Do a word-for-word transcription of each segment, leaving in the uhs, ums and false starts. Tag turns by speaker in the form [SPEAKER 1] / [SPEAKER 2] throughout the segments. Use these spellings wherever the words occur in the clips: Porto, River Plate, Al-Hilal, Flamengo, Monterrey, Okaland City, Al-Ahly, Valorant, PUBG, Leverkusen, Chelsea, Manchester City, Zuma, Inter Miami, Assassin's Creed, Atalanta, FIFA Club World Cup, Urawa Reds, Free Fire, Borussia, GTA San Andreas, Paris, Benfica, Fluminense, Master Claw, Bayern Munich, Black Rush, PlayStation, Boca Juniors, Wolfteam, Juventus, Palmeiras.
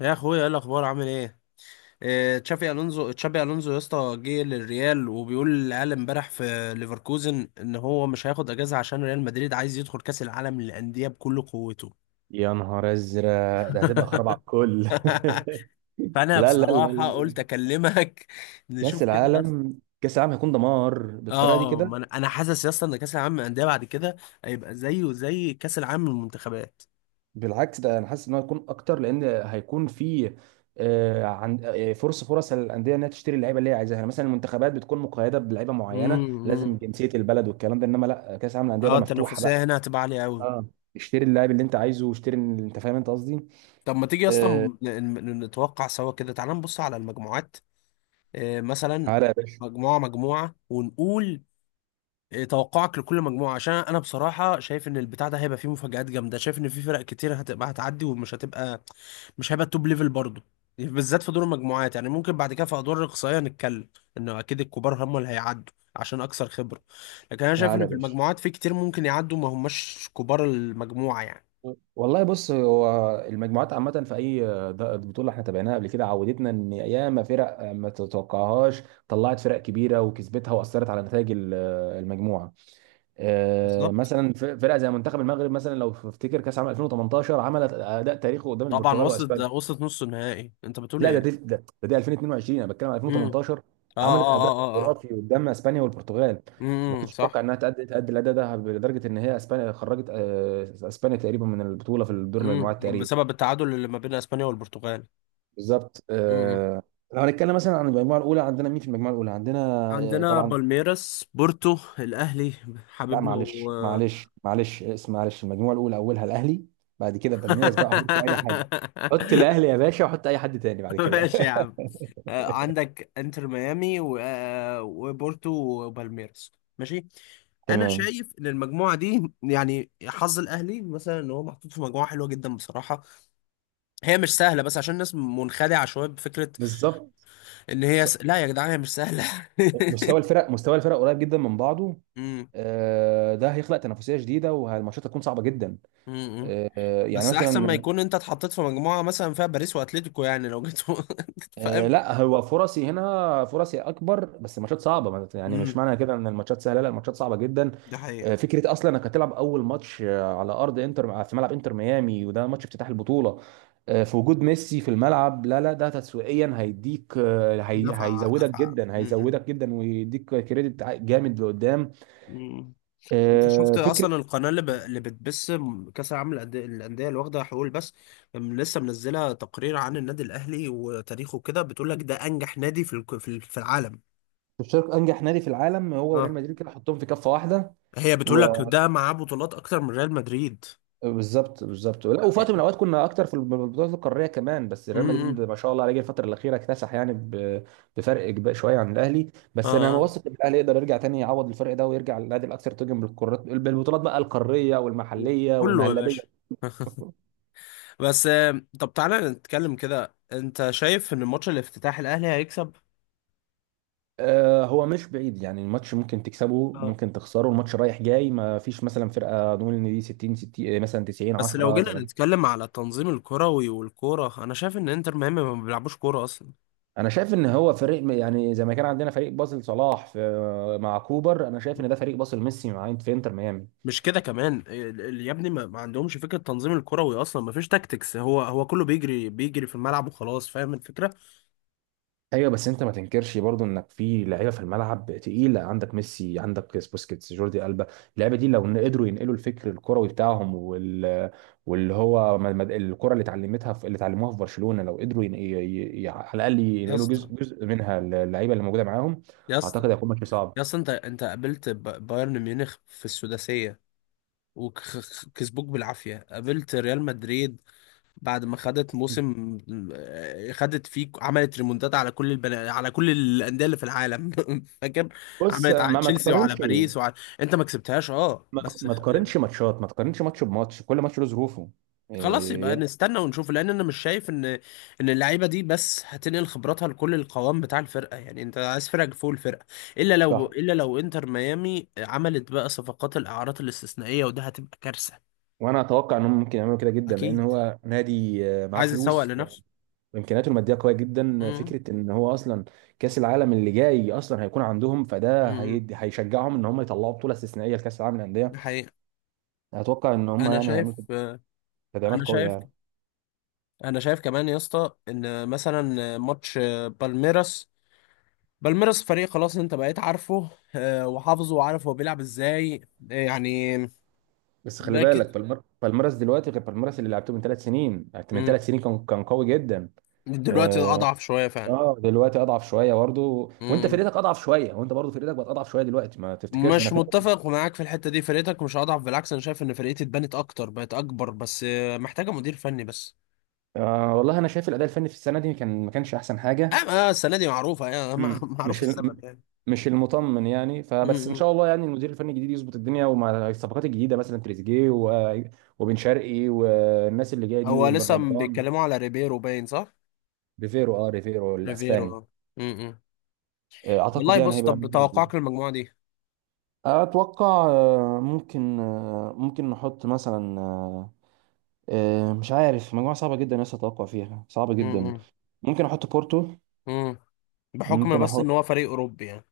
[SPEAKER 1] يا اخويا ايه الاخبار عامل ايه؟ إيه، تشافي الونزو تشافي الونزو يا اسطى، جه للريال وبيقول للعيال امبارح في ليفركوزن ان هو مش هياخد اجازه عشان ريال مدريد عايز يدخل كاس العالم للانديه بكل قوته.
[SPEAKER 2] يا نهار ازرق ده هتبقى خراب على الكل.
[SPEAKER 1] فانا
[SPEAKER 2] لا لا لا
[SPEAKER 1] بصراحه
[SPEAKER 2] لا
[SPEAKER 1] قلت اكلمك.
[SPEAKER 2] كاس
[SPEAKER 1] نشوف كده يا اسطى.
[SPEAKER 2] العالم، كاس العالم هيكون دمار
[SPEAKER 1] اه.
[SPEAKER 2] بالطريقه دي
[SPEAKER 1] آه،
[SPEAKER 2] كده.
[SPEAKER 1] ما انا أنا حاسس يا اسطى ان كاس العالم للانديه بعد كده هيبقى زيه زي كاس العالم للمنتخبات.
[SPEAKER 2] بالعكس، ده انا حاسس ان هو هيكون اكتر، لان هيكون في آه، عن آه، فرص فرص للانديه انها تشتري اللعيبه اللي هي عايزاها. يعني مثلا المنتخبات بتكون مقيده بلعيبه معينه، لازم
[SPEAKER 1] امم.
[SPEAKER 2] جنسيه البلد والكلام ده، انما لا، كاس العالم للانديه
[SPEAKER 1] اه،
[SPEAKER 2] بقى مفتوحه بقى.
[SPEAKER 1] التنافسيه هنا هتبقى عاليه قوي.
[SPEAKER 2] اه. اشتري اللاعب اللي انت عايزه، واشتري، انت فاهم انت قصدي.
[SPEAKER 1] طب ما تيجي
[SPEAKER 2] آه،
[SPEAKER 1] اصلا نتوقع سوا كده، تعال نبص على المجموعات. آه، مثلا
[SPEAKER 2] تعالى يا باشا.
[SPEAKER 1] مجموعة مجموعة ونقول آه، توقعك لكل مجموعة، عشان أنا بصراحة شايف إن البتاع ده هيبقى فيه مفاجآت جامدة، شايف إن في فرق كتير هتبقى هتعدي ومش هتبقى مش هيبقى التوب ليفل برضه، بالذات في دور المجموعات. يعني ممكن بعد كده في أدوار الإقصائية نتكلم، إنه أكيد الكبار هم اللي هيعدوا عشان أكثر خبرة. لكن أنا شايف
[SPEAKER 2] تعالى
[SPEAKER 1] إن
[SPEAKER 2] يا
[SPEAKER 1] في
[SPEAKER 2] باشا
[SPEAKER 1] المجموعات في كتير ممكن يعدوا ما هماش كبار المجموعة يعني.
[SPEAKER 2] والله بص، هو المجموعات عامة في أي د- بطولة احنا تابعناها قبل كده، عودتنا إن ياما فرق ما تتوقعهاش طلعت فرق كبيرة وكسبتها، وأثرت على نتائج ال- المجموعة. آه،
[SPEAKER 1] بالظبط.
[SPEAKER 2] مثلا ف- فرقة زي منتخب المغرب، مثلا لو تفتكر كأس عام ألفين وتمنتاشر، عملت أداء تاريخي قدام
[SPEAKER 1] طبعا
[SPEAKER 2] البرتغال
[SPEAKER 1] وصلت، ده
[SPEAKER 2] وأسبانيا.
[SPEAKER 1] وصلت نص النهائي. أنت بتقول
[SPEAKER 2] لا، ده دي
[SPEAKER 1] إيه؟
[SPEAKER 2] ده, ده دي ألفين واتنين وعشرين، أنا بتكلم على
[SPEAKER 1] امم.
[SPEAKER 2] ألفين وتمنتاشر.
[SPEAKER 1] آه،
[SPEAKER 2] عملت
[SPEAKER 1] آه،
[SPEAKER 2] أداء
[SPEAKER 1] آه، آه، آه.
[SPEAKER 2] خرافي قدام أسبانيا والبرتغال. ما
[SPEAKER 1] امم.
[SPEAKER 2] كنتش اتوقع
[SPEAKER 1] صح.
[SPEAKER 2] انها تأدي تأدي الاداء ده، لدرجه ان هي اسبانيا خرجت، آه، اسبانيا تقريبا من البطوله في دور
[SPEAKER 1] امم،
[SPEAKER 2] المجموعات تقريبا.
[SPEAKER 1] بسبب التعادل اللي ما بين اسبانيا والبرتغال.
[SPEAKER 2] بالظبط
[SPEAKER 1] امم.
[SPEAKER 2] آه. لو هنتكلم مثلا عن المجموعه الاولى، عندنا مين في المجموعه الاولى عندنا؟ آه
[SPEAKER 1] عندنا
[SPEAKER 2] طبعا.
[SPEAKER 1] بالميراس، بورتو، الاهلي
[SPEAKER 2] لا
[SPEAKER 1] حبيبنا، و
[SPEAKER 2] معلش، معلش معلش، اسم معلش، المجموعه الاولى اولها الاهلي. بعد كده بالميراس، بقى حطوا اي حد. حط الاهلي يا باشا، وحط اي حد تاني بعد كده.
[SPEAKER 1] ماشي يا عم. آه، عندك انتر ميامي و... آه، وبورتو وبالميراس. ماشي. انا
[SPEAKER 2] تمام.
[SPEAKER 1] شايف ان المجموعه دي، يعني حظ الاهلي مثلا، ان هو محطوط في مجموعه حلوه جدا بصراحه. هي مش سهله، بس عشان الناس منخدعه شويه بفكره
[SPEAKER 2] بالظبط.
[SPEAKER 1] ان هي
[SPEAKER 2] س-
[SPEAKER 1] س... لا يا جدعان، هي مش سهله.
[SPEAKER 2] مستوى الفرق، مستوى الفرق قريب جدا من بعضه. آه، ده هيخلق تنافسيه جديده، والماتشات هتكون صعبه جدا.
[SPEAKER 1] امم.
[SPEAKER 2] آه، يعني
[SPEAKER 1] بس احسن ما
[SPEAKER 2] مثلا
[SPEAKER 1] يكون انت اتحطيت في مجموعه مثلا فيها باريس واتليتيكو، يعني لو جيت.
[SPEAKER 2] آه،
[SPEAKER 1] فاهم.
[SPEAKER 2] لا هو فرصي هنا، فرصي اكبر، بس الماتشات صعبه. ما- يعني مش
[SPEAKER 1] امم.
[SPEAKER 2] معنى كده ان الماتشات سهله، لا، الماتشات صعبه جدا.
[SPEAKER 1] ده حقيقة.
[SPEAKER 2] آه، فكره اصلا انك هتلعب اول ماتش آه، على ارض انتر، آه، في ملعب انتر ميامي، وده ماتش افتتاح البطوله آه، في وجود ميسي في الملعب، لا لا، ده تسويقيا هيديك، آه، هي-
[SPEAKER 1] دفع
[SPEAKER 2] هيزودك
[SPEAKER 1] دفع.
[SPEAKER 2] جدا،
[SPEAKER 1] امم.
[SPEAKER 2] هيزودك جدا ويديك كريدت ع- جامد لقدام.
[SPEAKER 1] مم. انت
[SPEAKER 2] آه،
[SPEAKER 1] شفت
[SPEAKER 2] فكره
[SPEAKER 1] اصلا القناه، اللي, ب... اللي بتبث كاس العالم للأندية، الانديه اللي واخده حقوق بس؟ لسه منزله تقرير عن النادي الاهلي وتاريخه كده، بتقول لك ده انجح نادي في الك- في ال- في العالم.
[SPEAKER 2] تشارك انجح نادي في العالم هو وريال
[SPEAKER 1] اه.
[SPEAKER 2] مدريد، كده حطهم في كفه واحده.
[SPEAKER 1] هي بتقول لك ده معاه بطولات اكتر من ريال مدريد.
[SPEAKER 2] بالظبط، بالظبط. لا، وفي وقت من الاوقات كنا اكتر في البطولات القاريه كمان، بس ريال مدريد
[SPEAKER 1] امم.
[SPEAKER 2] ما شاء الله عليه جه الفتره الاخيره اكتسح يعني ب- بفرق كبير شويه عن الاهلي، بس انا
[SPEAKER 1] اه،
[SPEAKER 2] واثق ان الاهلي يقدر يرجع تاني، يعوض الفرق ده، ويرجع للنادي الاكثر تتويجا بالقارات، بالبطولات بقى القاريه والمحليه
[SPEAKER 1] كله يا
[SPEAKER 2] والمهلبيه.
[SPEAKER 1] باشا. بس آه، طب تعالى نتكلم كده، انت شايف ان ماتش الافتتاح الاهلي هيكسب
[SPEAKER 2] آه، هو مش بعيد، يعني الماتش ممكن تكسبه،
[SPEAKER 1] آه.
[SPEAKER 2] ممكن تخسره، الماتش رايح جاي، ما فيش مثلا فرقه نقول ان دي ستين ستين، آه، مثلا تسعين
[SPEAKER 1] بس لو
[SPEAKER 2] عشرة.
[SPEAKER 1] جينا نتكلم على التنظيم الكروي والكوره، انا شايف ان انتر ميامي ما بيلعبوش كوره اصلا.
[SPEAKER 2] انا شايف ان هو فريق، يعني زي ما كان عندنا فريق باسل صلاح في مع كوبر، انا شايف ان ده فريق باسل ميسي مع في انتر ميامي.
[SPEAKER 1] مش كده كمان، ال- ال- يا ابني، ما ما عندهمش فكره التنظيم الكروي اصلا، ما فيش تاكتكس، هو هو كله بيجري بيجري في الملعب وخلاص. فاهم الفكره.
[SPEAKER 2] ايوه، بس انت ما تنكرش برضو انك في لعيبه في الملعب تقيله، عندك ميسي، عندك بوسكيتس، جوردي البا. اللعيبه دي لو إن قدروا ينقلوا الفكر الكروي بتاعهم وال... واللي هو م- م- الكره اللي اتعلمتها في... اللي اتعلموها في برشلونه، لو قدروا ين... ي... ي... ي- على الاقل
[SPEAKER 1] يا
[SPEAKER 2] ينقلوا
[SPEAKER 1] اسطى،
[SPEAKER 2] جزء جزء منها للعيبه اللي موجوده معاهم.
[SPEAKER 1] يا اسطى،
[SPEAKER 2] اعتقد هيكون ماتش صعب.
[SPEAKER 1] يا اسطى، انت انت قابلت ب- بايرن ميونخ في السداسيه وكسبوك بالعافيه، قابلت ريال مدريد بعد ما خدت موسم، آه، خدت فيه عملت ريمونتات على كل البنا... على كل الانديه اللي في العالم. فاكر؟
[SPEAKER 2] بص،
[SPEAKER 1] عملت على
[SPEAKER 2] ما ما
[SPEAKER 1] تشيلسي وعلى
[SPEAKER 2] تقارنش،
[SPEAKER 1] باريس وعلى انت ما كسبتهاش، اه،
[SPEAKER 2] ما
[SPEAKER 1] بس
[SPEAKER 2] ما
[SPEAKER 1] خ...
[SPEAKER 2] تقارنش ماتشات، ما تقارنش ماتش بماتش، كل ماتش له ظروفه.
[SPEAKER 1] خلاص يبقى
[SPEAKER 2] إيه.
[SPEAKER 1] نستنى ونشوف، لان انا مش شايف ان ان اللعيبه دي بس هتنقل خبراتها لكل القوام بتاع الفرقه يعني. انت عايز فرقه فوق الفرقه، الا لو
[SPEAKER 2] صح.
[SPEAKER 1] الا لو انتر ميامي عملت بقى صفقات الاعارات الاستثنائيه، وده هتبقى كارثه.
[SPEAKER 2] وانا اتوقع انهم ممكن يعملوا كده جدا، لان
[SPEAKER 1] اكيد،
[SPEAKER 2] هو نادي، آه، معاه
[SPEAKER 1] عايز يسوق
[SPEAKER 2] فلوس
[SPEAKER 1] لنفسه.
[SPEAKER 2] وامكانياته الماديه قويه جدا.
[SPEAKER 1] امم.
[SPEAKER 2] فكره ان هو اصلا كاس العالم اللي جاي اصلا هيكون عندهم، فده
[SPEAKER 1] امم.
[SPEAKER 2] هيدي، هيشجعهم ان هم يطلعوا بطوله استثنائيه لكاس العالم للانديه.
[SPEAKER 1] ده حقيقه.
[SPEAKER 2] اتوقع ان هم
[SPEAKER 1] انا
[SPEAKER 2] يعني
[SPEAKER 1] شايف
[SPEAKER 2] هيعملوا تدعيمات
[SPEAKER 1] انا
[SPEAKER 2] قويه
[SPEAKER 1] شايف
[SPEAKER 2] يعني.
[SPEAKER 1] انا شايف كمان يا اسطى، ان مثلا ماتش بالميراس بالميراس فريق خلاص انت بقيت عارفه، آه، وحافظه وعارف هو بيلعب ازاي، آه، يعني.
[SPEAKER 2] بس خلي
[SPEAKER 1] باكد.
[SPEAKER 2] بالك بالمر... بالميراس دلوقتي غير بالميراس اللي لعبته من ثلاث سنين، من
[SPEAKER 1] مم.
[SPEAKER 2] ثلاث سنين كان، كان قوي جدا.
[SPEAKER 1] دلوقتي اضعف شويه فعلا.
[SPEAKER 2] اه، دلوقتي اضعف شويه برضه، وانت
[SPEAKER 1] مم.
[SPEAKER 2] فرقتك اضعف شويه، وانت برضه فرقتك بقت اضعف شويه دلوقتي، ما تفتكرش
[SPEAKER 1] مش
[SPEAKER 2] انك انت.
[SPEAKER 1] متفق معاك في الحته دي، فرقتك مش اضعف، بالعكس انا شايف ان فرقتي اتبنت اكتر، بقت اكبر، بس آه، محتاجه مدير فني بس.
[SPEAKER 2] آه والله انا شايف الاداء الفني في السنه دي كان، ما كانش احسن
[SPEAKER 1] اه.
[SPEAKER 2] حاجه.
[SPEAKER 1] آه، السنه دي معروفه يعني. مع-
[SPEAKER 2] مم.
[SPEAKER 1] معروف
[SPEAKER 2] مش ال...
[SPEAKER 1] السبب يعني.
[SPEAKER 2] مش المطمن يعني، فبس ان
[SPEAKER 1] مم.
[SPEAKER 2] شاء الله يعني المدير الفني الجديد يظبط الدنيا، ومع الصفقات الجديده مثلا تريزيجيه و... وبن شرقي، والناس اللي جايه دي،
[SPEAKER 1] هو
[SPEAKER 2] وبن
[SPEAKER 1] لسه
[SPEAKER 2] رمضان.
[SPEAKER 1] بيتكلموا على ريبيرو باين، صح؟
[SPEAKER 2] ريفيرو، اه، ريفيرو
[SPEAKER 1] ريبيرو،
[SPEAKER 2] الاسباني.
[SPEAKER 1] اه. مم.
[SPEAKER 2] آه، اعتقد
[SPEAKER 1] والله
[SPEAKER 2] يعني
[SPEAKER 1] بص،
[SPEAKER 2] هيبقى
[SPEAKER 1] طب
[SPEAKER 2] ممكن.
[SPEAKER 1] توقعك للمجموعة دي؟
[SPEAKER 2] اتوقع، آه، ممكن آه، ممكن نحط مثلا آه، مش عارف، مجموعة صعبة جدا لسه، أتوقع فيها صعبة جدا.
[SPEAKER 1] امم.
[SPEAKER 2] ممكن أحط بورتو،
[SPEAKER 1] امم. بحكم
[SPEAKER 2] ممكن
[SPEAKER 1] بس ان
[SPEAKER 2] أحط
[SPEAKER 1] هو فريق اوروبي يعني.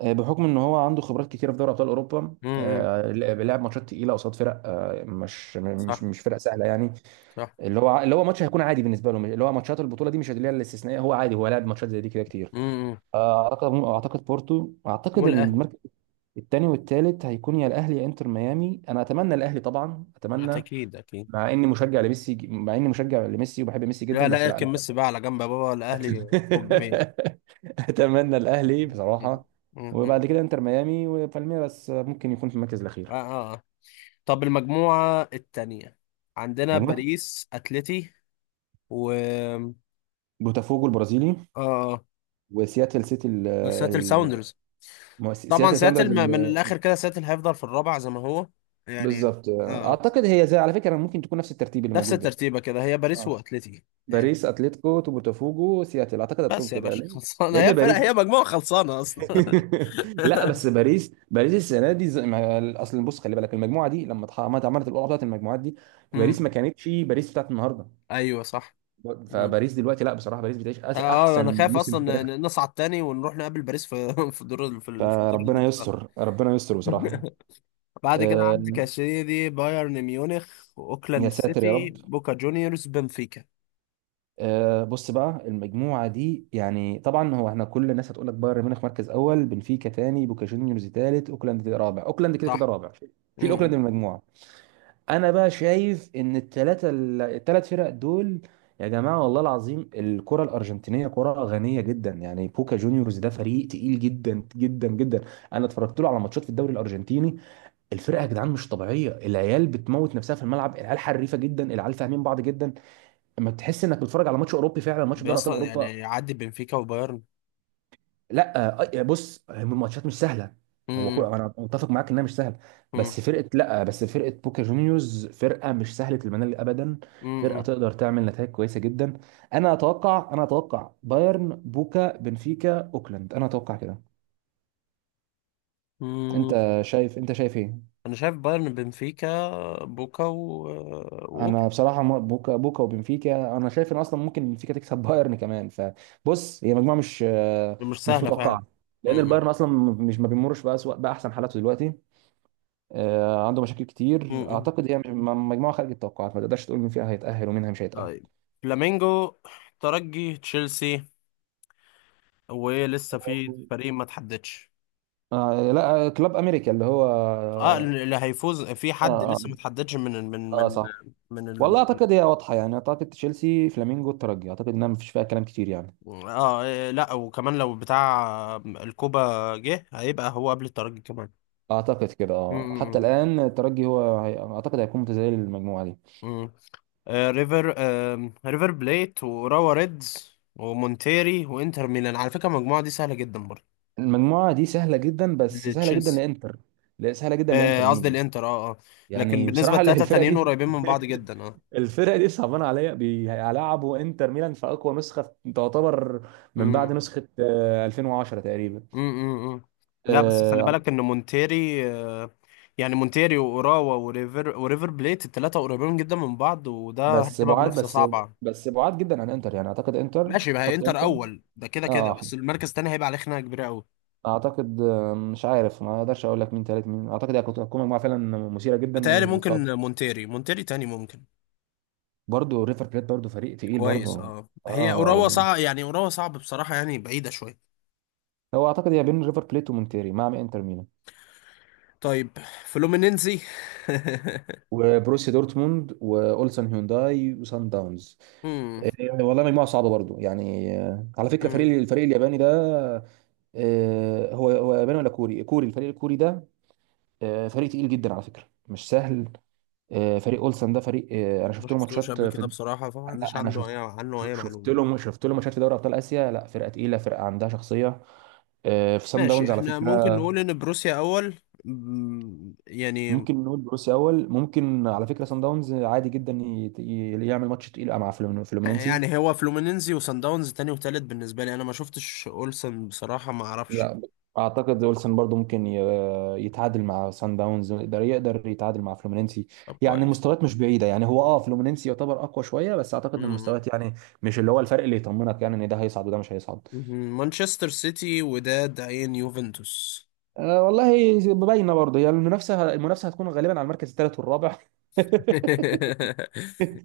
[SPEAKER 2] آه، بحكم إن هو عنده خبرات كتيرة في دوري أبطال أوروبا،
[SPEAKER 1] امم.
[SPEAKER 2] آه، لعب ماتشات تقيلة قصاد فرق آه، مش مش
[SPEAKER 1] صح.
[SPEAKER 2] مش فرق سهلة يعني.
[SPEAKER 1] صح.
[SPEAKER 2] اللي هو اللي هو ماتش هيكون عادي بالنسبة له، مش- اللي هو ماتشات البطولة دي، مش اللي هي الاستثنائية، هو عادي، هو لعب ماتشات زي دي كده كتير.
[SPEAKER 1] امم.
[SPEAKER 2] آه، أعتقد أعتقد بورتو أعتقد
[SPEAKER 1] والاهلي.
[SPEAKER 2] المركز التاني والتالت هيكون يا الاهلي يا انتر ميامي، انا اتمنى الاهلي طبعا، اتمنى.
[SPEAKER 1] اكيد، اكيد.
[SPEAKER 2] مع اني مشجع لميسي، مع اني مشجع لميسي وبحب ميسي
[SPEAKER 1] لا
[SPEAKER 2] جدا،
[SPEAKER 1] لا،
[SPEAKER 2] بس
[SPEAKER 1] اركن
[SPEAKER 2] لا.
[SPEAKER 1] ميسي بقى على جنب يا بابا، الاهلي فوق، جميل.
[SPEAKER 2] اتمنى الاهلي بصراحه،
[SPEAKER 1] امم.
[SPEAKER 2] وبعد كده انتر ميامي، وبالميراس ممكن يكون في المركز
[SPEAKER 1] اه،
[SPEAKER 2] الاخير.
[SPEAKER 1] اه. آه. طب المجموعة التانية، عندنا
[SPEAKER 2] مجموعه
[SPEAKER 1] باريس، اتلتي، و اه
[SPEAKER 2] بوتافوجو البرازيلي
[SPEAKER 1] آه.
[SPEAKER 2] وسياتل سيتي ال
[SPEAKER 1] وسياتل
[SPEAKER 2] ال-
[SPEAKER 1] ساوندرز.
[SPEAKER 2] مو-
[SPEAKER 1] طبعا
[SPEAKER 2] سياتل
[SPEAKER 1] سياتل،
[SPEAKER 2] ساوندرز
[SPEAKER 1] م- من
[SPEAKER 2] ال-
[SPEAKER 1] الاخر كده سياتل هيفضل في الرابع زي ما هو، يعني.
[SPEAKER 2] بالظبط.
[SPEAKER 1] اه. آه.
[SPEAKER 2] اعتقد هي، زي على فكره، ممكن تكون نفس الترتيب اللي
[SPEAKER 1] نفس
[SPEAKER 2] موجود ده.
[SPEAKER 1] الترتيبة كده، هي باريس
[SPEAKER 2] اه،
[SPEAKER 1] واتلتي، يعني.
[SPEAKER 2] باريس، اتلتيكو، بوتافوجو، سياتل، اعتقد هتكون
[SPEAKER 1] بس يا
[SPEAKER 2] كده.
[SPEAKER 1] باشا
[SPEAKER 2] لان
[SPEAKER 1] خلصانه،
[SPEAKER 2] لان
[SPEAKER 1] هي فرق
[SPEAKER 2] باريس
[SPEAKER 1] هي مجموعه خلصانه اصلا.
[SPEAKER 2] لا، بس باريس، باريس السنه دي، زي ما- اصل بص خلي بالك، المجموعه دي لما اتح- عملت، عملت القرعه بتاعت المجموعات دي،
[SPEAKER 1] امم.
[SPEAKER 2] باريس ما كانتش باريس بتاعت النهارده.
[SPEAKER 1] ايوه، صح. امم.
[SPEAKER 2] فباريس دلوقتي، لا بصراحه باريس بتعيش
[SPEAKER 1] اه،
[SPEAKER 2] أس-
[SPEAKER 1] آه،
[SPEAKER 2] احسن
[SPEAKER 1] انا خايف
[SPEAKER 2] موسم في
[SPEAKER 1] اصلا
[SPEAKER 2] تاريخها.
[SPEAKER 1] ن- نصعد تاني ونروح نقابل باريس في في الدور ال- في ال- في الدور
[SPEAKER 2] فربنا
[SPEAKER 1] الانتقال.
[SPEAKER 2] يستر، ربنا يستر بصراحه.
[SPEAKER 1] بعد كده
[SPEAKER 2] آه،
[SPEAKER 1] عندك يا سيدي بايرن ميونخ،
[SPEAKER 2] يا
[SPEAKER 1] اوكلاند
[SPEAKER 2] ساتر يا
[SPEAKER 1] سيتي،
[SPEAKER 2] رب.
[SPEAKER 1] بوكا جونيورز، بنفيكا.
[SPEAKER 2] آه، بص بقى، المجموعه دي يعني طبعا هو، احنا كل الناس هتقول لك بايرن ميونخ مركز اول، بنفيكا ثاني، بوكا جونيورز ثالث، اوكلاند رابع، اوكلاند كده كده
[SPEAKER 1] صح.
[SPEAKER 2] رابع. شيل اوكلاند
[SPEAKER 1] امم.
[SPEAKER 2] من المجموعه. انا بقى شايف ان الثلاثه الثلاث فرق دول، يا جماعه والله العظيم، الكره الارجنتينيه كره غنيه جدا. يعني بوكا جونيورز ده فريق تقيل جدا جدا جدا. انا اتفرجت له على ماتشات في الدوري الارجنتيني، الفرقه يا جدعان مش طبيعيه، العيال بتموت نفسها في الملعب، العيال حريفه جدا، العيال فاهمين بعض جدا، اما تحس انك بتتفرج على ماتش اوروبي فعلا، ماتش في دوري ابطال
[SPEAKER 1] بيصلا
[SPEAKER 2] اوروبا.
[SPEAKER 1] يعني يعدي بنفيكا وبايرن؟
[SPEAKER 2] لا آه، آه، بص، هم الماتشات مش سهله، هو كل
[SPEAKER 1] امم.
[SPEAKER 2] انا متفق معاك انها مش سهله،
[SPEAKER 1] امم.
[SPEAKER 2] بس فرقه لا بس فرقه بوكا جونيورز فرقه مش سهله المنال ابدا، فرقه
[SPEAKER 1] امم.
[SPEAKER 2] تقدر تعمل نتائج كويسه جدا. انا اتوقع انا اتوقع بايرن، بوكا، بنفيكا، اوكلاند، انا اتوقع كده.
[SPEAKER 1] أمم.
[SPEAKER 2] انت شايف، انت شايف ايه؟
[SPEAKER 1] انا شايف بايرن، بنفيكا، بوكا و... واوكلاند.
[SPEAKER 2] انا بصراحه، م- بوكا بوكا وبنفيكا، انا شايف ان اصلا ممكن بنفيكا تكسب بايرن كمان، فبص هي مجموعه مش آه،
[SPEAKER 1] مش
[SPEAKER 2] مش
[SPEAKER 1] سهله فعلا.
[SPEAKER 2] متوقعه، لان البايرن اصلا مش، ما بيمرش بقى بقى احسن حالاته دلوقتي، آه، عنده مشاكل كتير.
[SPEAKER 1] امم.
[SPEAKER 2] اعتقد هي مش- م- مجموعه خارج التوقعات، ما تقدرش تقول مين فيها هيتاهل ومين مش هيتاهل.
[SPEAKER 1] طيب. فلامينجو، ترجي، تشيلسي، وايه لسه في فريق ما تحددش؟
[SPEAKER 2] آه لا آه، كلوب امريكا اللي هو
[SPEAKER 1] اه،
[SPEAKER 2] اه.
[SPEAKER 1] اللي هيفوز في حد
[SPEAKER 2] اه,
[SPEAKER 1] لسه ما تحددش من ال- من
[SPEAKER 2] آه
[SPEAKER 1] من
[SPEAKER 2] صح.
[SPEAKER 1] من ال...
[SPEAKER 2] والله اعتقد هي واضحه يعني، اعتقد تشيلسي، فلامينجو، الترجي، اعتقد انها مفيش فيها كلام كتير يعني.
[SPEAKER 1] اه، إيه، لا، وكمان لو بتاع الكوبا جه هيبقى هو قبل الترجي كمان.
[SPEAKER 2] اعتقد كده، اه، حتى
[SPEAKER 1] امم.
[SPEAKER 2] الان الترجي هو هي... اعتقد هيكون متزايل المجموعه دي.
[SPEAKER 1] امم. آه ريفر آه ريفر بليت، وراوا ريدز، ومونتيري، وانتر ميلان. على فكرة المجموعة دي سهلة جدا برضه،
[SPEAKER 2] المجموعه دي سهله جدا، بس سهله جدا
[SPEAKER 1] لتشيلسي.
[SPEAKER 2] لانتر لا، سهله جدا لانتر
[SPEAKER 1] آه، قصدي
[SPEAKER 2] ميلان.
[SPEAKER 1] الانتر، اه، اه. لكن
[SPEAKER 2] يعني
[SPEAKER 1] بالنسبة
[SPEAKER 2] بصراحه، اللي
[SPEAKER 1] للتلاتة
[SPEAKER 2] الفرقه
[SPEAKER 1] التانيين
[SPEAKER 2] دي
[SPEAKER 1] قريبين من بعض جدا، اه.
[SPEAKER 2] الفرق دي صعبانه عليا، بيلعبوا انتر ميلان في اقوى نسخه تعتبر من
[SPEAKER 1] مم.
[SPEAKER 2] بعد نسخه آه، ألفين وعشرة تقريبا.
[SPEAKER 1] مم. مم. لا بس خلي
[SPEAKER 2] آه،
[SPEAKER 1] بالك ان مونتيري، آه، يعني مونتيري واوراوا وريفر وريفر بليت، الثلاثه قريبين جدا من بعض، وده
[SPEAKER 2] بس
[SPEAKER 1] هتبقى
[SPEAKER 2] بعاد
[SPEAKER 1] منافسه
[SPEAKER 2] بس
[SPEAKER 1] صعبه.
[SPEAKER 2] بس بعاد جدا عن انتر يعني، اعتقد انتر،
[SPEAKER 1] ماشي، ما هي
[SPEAKER 2] حط
[SPEAKER 1] انتر
[SPEAKER 2] انتر.
[SPEAKER 1] اول ده كده كده،
[SPEAKER 2] اه،
[SPEAKER 1] بس المركز الثاني هيبقى عليه خناقه كبيره قوي.
[SPEAKER 2] اعتقد آه، مش عارف، ما اقدرش اقول لك مين تالت مين، اعتقد هي كانت هتكون مجموعه فعلا مثيره جدا.
[SPEAKER 1] بتهيألي
[SPEAKER 2] وطب
[SPEAKER 1] ممكن، مونتيري مونتيري تاني ممكن.
[SPEAKER 2] برضه ريفر بليت برضه فريق تقيل
[SPEAKER 1] كويس.
[SPEAKER 2] برضه.
[SPEAKER 1] اه، هي
[SPEAKER 2] اه، هو،
[SPEAKER 1] اوراوا صعب، يعني اوراوا صعب بصراحه، يعني بعيده شويه.
[SPEAKER 2] هو اعتقد هي بين ريفر بليت ومونتيري مع انتر ميلان.
[SPEAKER 1] طيب. فلومينينزي.
[SPEAKER 2] وبروسيا دورتموند، واولسن هيونداي، وسان داونز.
[SPEAKER 1] مم.
[SPEAKER 2] والله مجموعه صعبه برضو يعني. آه، على فكره
[SPEAKER 1] مم.
[SPEAKER 2] فريق، الفريق الياباني ده، آه، هو هو ياباني ولا كوري؟ كوري الفريق الكوري ده. آه، فريق تقيل جدا على فكره، مش سهل. آه، فريق اولسن ده فريق آه، انا
[SPEAKER 1] ما
[SPEAKER 2] شفت له
[SPEAKER 1] شفتوش
[SPEAKER 2] ماتشات
[SPEAKER 1] قبل
[SPEAKER 2] في،
[SPEAKER 1] كده بصراحه، فما عنديش
[SPEAKER 2] انا أنا
[SPEAKER 1] عنده
[SPEAKER 2] شفت
[SPEAKER 1] اي عنه اي
[SPEAKER 2] ش- شفت
[SPEAKER 1] معلومه.
[SPEAKER 2] له شفت له ماتشات في دوري ابطال اسيا، لا فرقه تقيله، فرقه عندها شخصيه. آه، في سان
[SPEAKER 1] ماشي،
[SPEAKER 2] داونز على
[SPEAKER 1] احنا ممكن
[SPEAKER 2] فكره.
[SPEAKER 1] نقول ان بروسيا اول. مم، يعني.
[SPEAKER 2] ممكن نقول بروسيا اول، ممكن على فكره سان داونز عادي جدا ي- ي- يعمل ماتش تقيل مع فلومينينسي.
[SPEAKER 1] يعني هو فلومينينزي وصن داونز تاني وتالت. بالنسبه لي انا، ما شفتش اولسن بصراحه، ما اعرفش.
[SPEAKER 2] لا اعتقد اولسن برضو ممكن ي- يتعادل مع سان داونز، يقدر يقدر يتعادل مع فلومينينسي.
[SPEAKER 1] طب
[SPEAKER 2] يعني
[SPEAKER 1] كويس.
[SPEAKER 2] المستويات مش بعيده، يعني هو اه، فلومينينسي يعتبر اقوى شويه، بس اعتقد ان
[SPEAKER 1] مم.
[SPEAKER 2] المستويات يعني مش اللي هو الفرق اللي يطمنك يعني ان ده هيصعد وده مش هيصعد.
[SPEAKER 1] مم. مانشستر سيتي، وداد، عين، يوفنتوس.
[SPEAKER 2] أه والله باينه برضه هي، يعني المنافسه، المنافسه هتكون غالبا على المركز الثالث والرابع.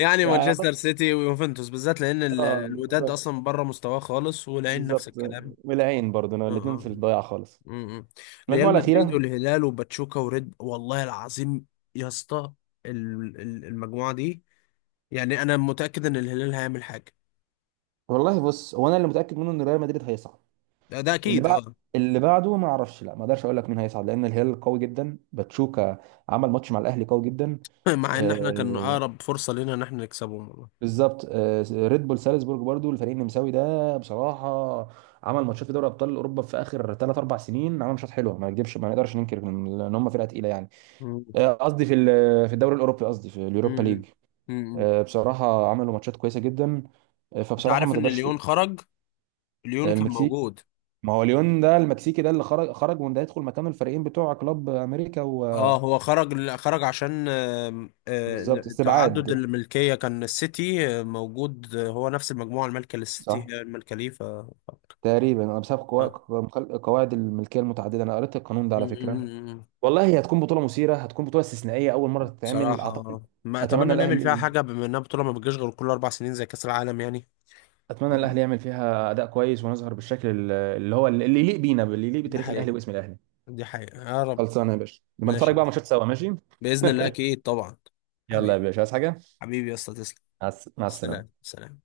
[SPEAKER 1] يعني
[SPEAKER 2] يعني
[SPEAKER 1] مانشستر
[SPEAKER 2] اعتقد،
[SPEAKER 1] سيتي ويوفنتوس بالذات، لان ال-
[SPEAKER 2] اه،
[SPEAKER 1] الوداد
[SPEAKER 2] بالظبط،
[SPEAKER 1] اصلا بره مستواه خالص، والعين نفس
[SPEAKER 2] بالظبط.
[SPEAKER 1] الكلام.
[SPEAKER 2] والعين برضه
[SPEAKER 1] اه، اه.
[SPEAKER 2] الاثنين في
[SPEAKER 1] آه.
[SPEAKER 2] الضياع خالص.
[SPEAKER 1] مم.
[SPEAKER 2] المجموعه
[SPEAKER 1] ريال مدريد،
[SPEAKER 2] الاخيره.
[SPEAKER 1] والهلال، وباتشوكا، وريد. والله العظيم يا اسطى، ال- ال- المجموعه دي، يعني انا متاكد ان الهلال هيعمل حاجه.
[SPEAKER 2] والله بص، هو انا اللي متاكد منه ان ريال مدريد هيصعد.
[SPEAKER 1] ده, ده
[SPEAKER 2] اللي
[SPEAKER 1] اكيد،
[SPEAKER 2] بعد،
[SPEAKER 1] اه.
[SPEAKER 2] اللي بعده ما اعرفش، لا ما اقدرش اقول لك مين هيصعد، لان الهلال قوي جدا، باتشوكا عمل ماتش مع الاهلي قوي جدا.
[SPEAKER 1] مع ان احنا كان
[SPEAKER 2] آه،
[SPEAKER 1] اقرب فرصه لنا ان احنا نكسبهم والله.
[SPEAKER 2] بالظبط آه. ريد بول سالزبورج برضو، الفريق النمساوي ده بصراحه عمل ماتشات في دوري ابطال اوروبا في اخر ثلاث اربع سنين، عمل ماتشات حلوه، ما نكذبش، ما نقدرش ننكر ان إن هم فرقه تقيله يعني.
[SPEAKER 1] مم.
[SPEAKER 2] آه، قصدي في ال- في الدوري الاوروبي، قصدي في اليوروبا ليج.
[SPEAKER 1] مم. مم.
[SPEAKER 2] آه، بصراحه عملوا ماتشات كويسه جدا. آه،
[SPEAKER 1] انت
[SPEAKER 2] فبصراحه ما
[SPEAKER 1] عارف ان
[SPEAKER 2] تقدرش تقول.
[SPEAKER 1] ليون خرج؟ ليون كان
[SPEAKER 2] المكسيك،
[SPEAKER 1] موجود.
[SPEAKER 2] ما هو ليون ده المكسيكي ده اللي خرج، خرج وان ده يدخل مكانه، الفريقين بتوع كلوب امريكا و...
[SPEAKER 1] اه، هو خرج، ل- خرج عشان آم، آه،
[SPEAKER 2] بالظبط،
[SPEAKER 1] تعدد
[SPEAKER 2] استبعاد.
[SPEAKER 1] الملكيه، كان السيتي آه، موجود، آه، هو نفس المجموعه المالكه للسيتي
[SPEAKER 2] صح.
[SPEAKER 1] هي المالكه ليه، ف ف-
[SPEAKER 2] تقريبا أنا بسبب
[SPEAKER 1] آه.
[SPEAKER 2] قوا- قواعد الملكيه المتعدده، انا قريت القانون ده على فكره.
[SPEAKER 1] مم.
[SPEAKER 2] والله هي هتكون بطوله مثيره، هتكون بطوله استثنائيه، اول مره تتعمل
[SPEAKER 1] بصراحة،
[SPEAKER 2] اعتقد.
[SPEAKER 1] آه. ما
[SPEAKER 2] اتمنى
[SPEAKER 1] أتمنى نعمل فيها
[SPEAKER 2] الاهلي،
[SPEAKER 1] حاجة بما إنها بطولة ما بتجيش غير كل أربع سنين زي كأس العالم يعني.
[SPEAKER 2] اتمنى
[SPEAKER 1] يا رب.
[SPEAKER 2] الاهلي يعمل فيها اداء كويس، ونظهر بالشكل ال- اللي هو اللي يليق بينا، اللي يليق
[SPEAKER 1] دي
[SPEAKER 2] بتاريخ الاهلي
[SPEAKER 1] حقيقة.
[SPEAKER 2] واسم الاهلي.
[SPEAKER 1] دي حقيقة يا رب.
[SPEAKER 2] خلصانه يا باشا، نبقى
[SPEAKER 1] ماشي
[SPEAKER 2] نتفرج
[SPEAKER 1] يا
[SPEAKER 2] بقى على
[SPEAKER 1] باشا.
[SPEAKER 2] ماتشات سوا، ماشي.
[SPEAKER 1] بإذن الله أكيد، طبعا.
[SPEAKER 2] يلا
[SPEAKER 1] حبيبي،
[SPEAKER 2] يا باشا، عايز حاجه؟
[SPEAKER 1] حبيبي يا أسطى، تسلم.
[SPEAKER 2] مع الس- مع
[SPEAKER 1] سلام،
[SPEAKER 2] السلامه.
[SPEAKER 1] سلام.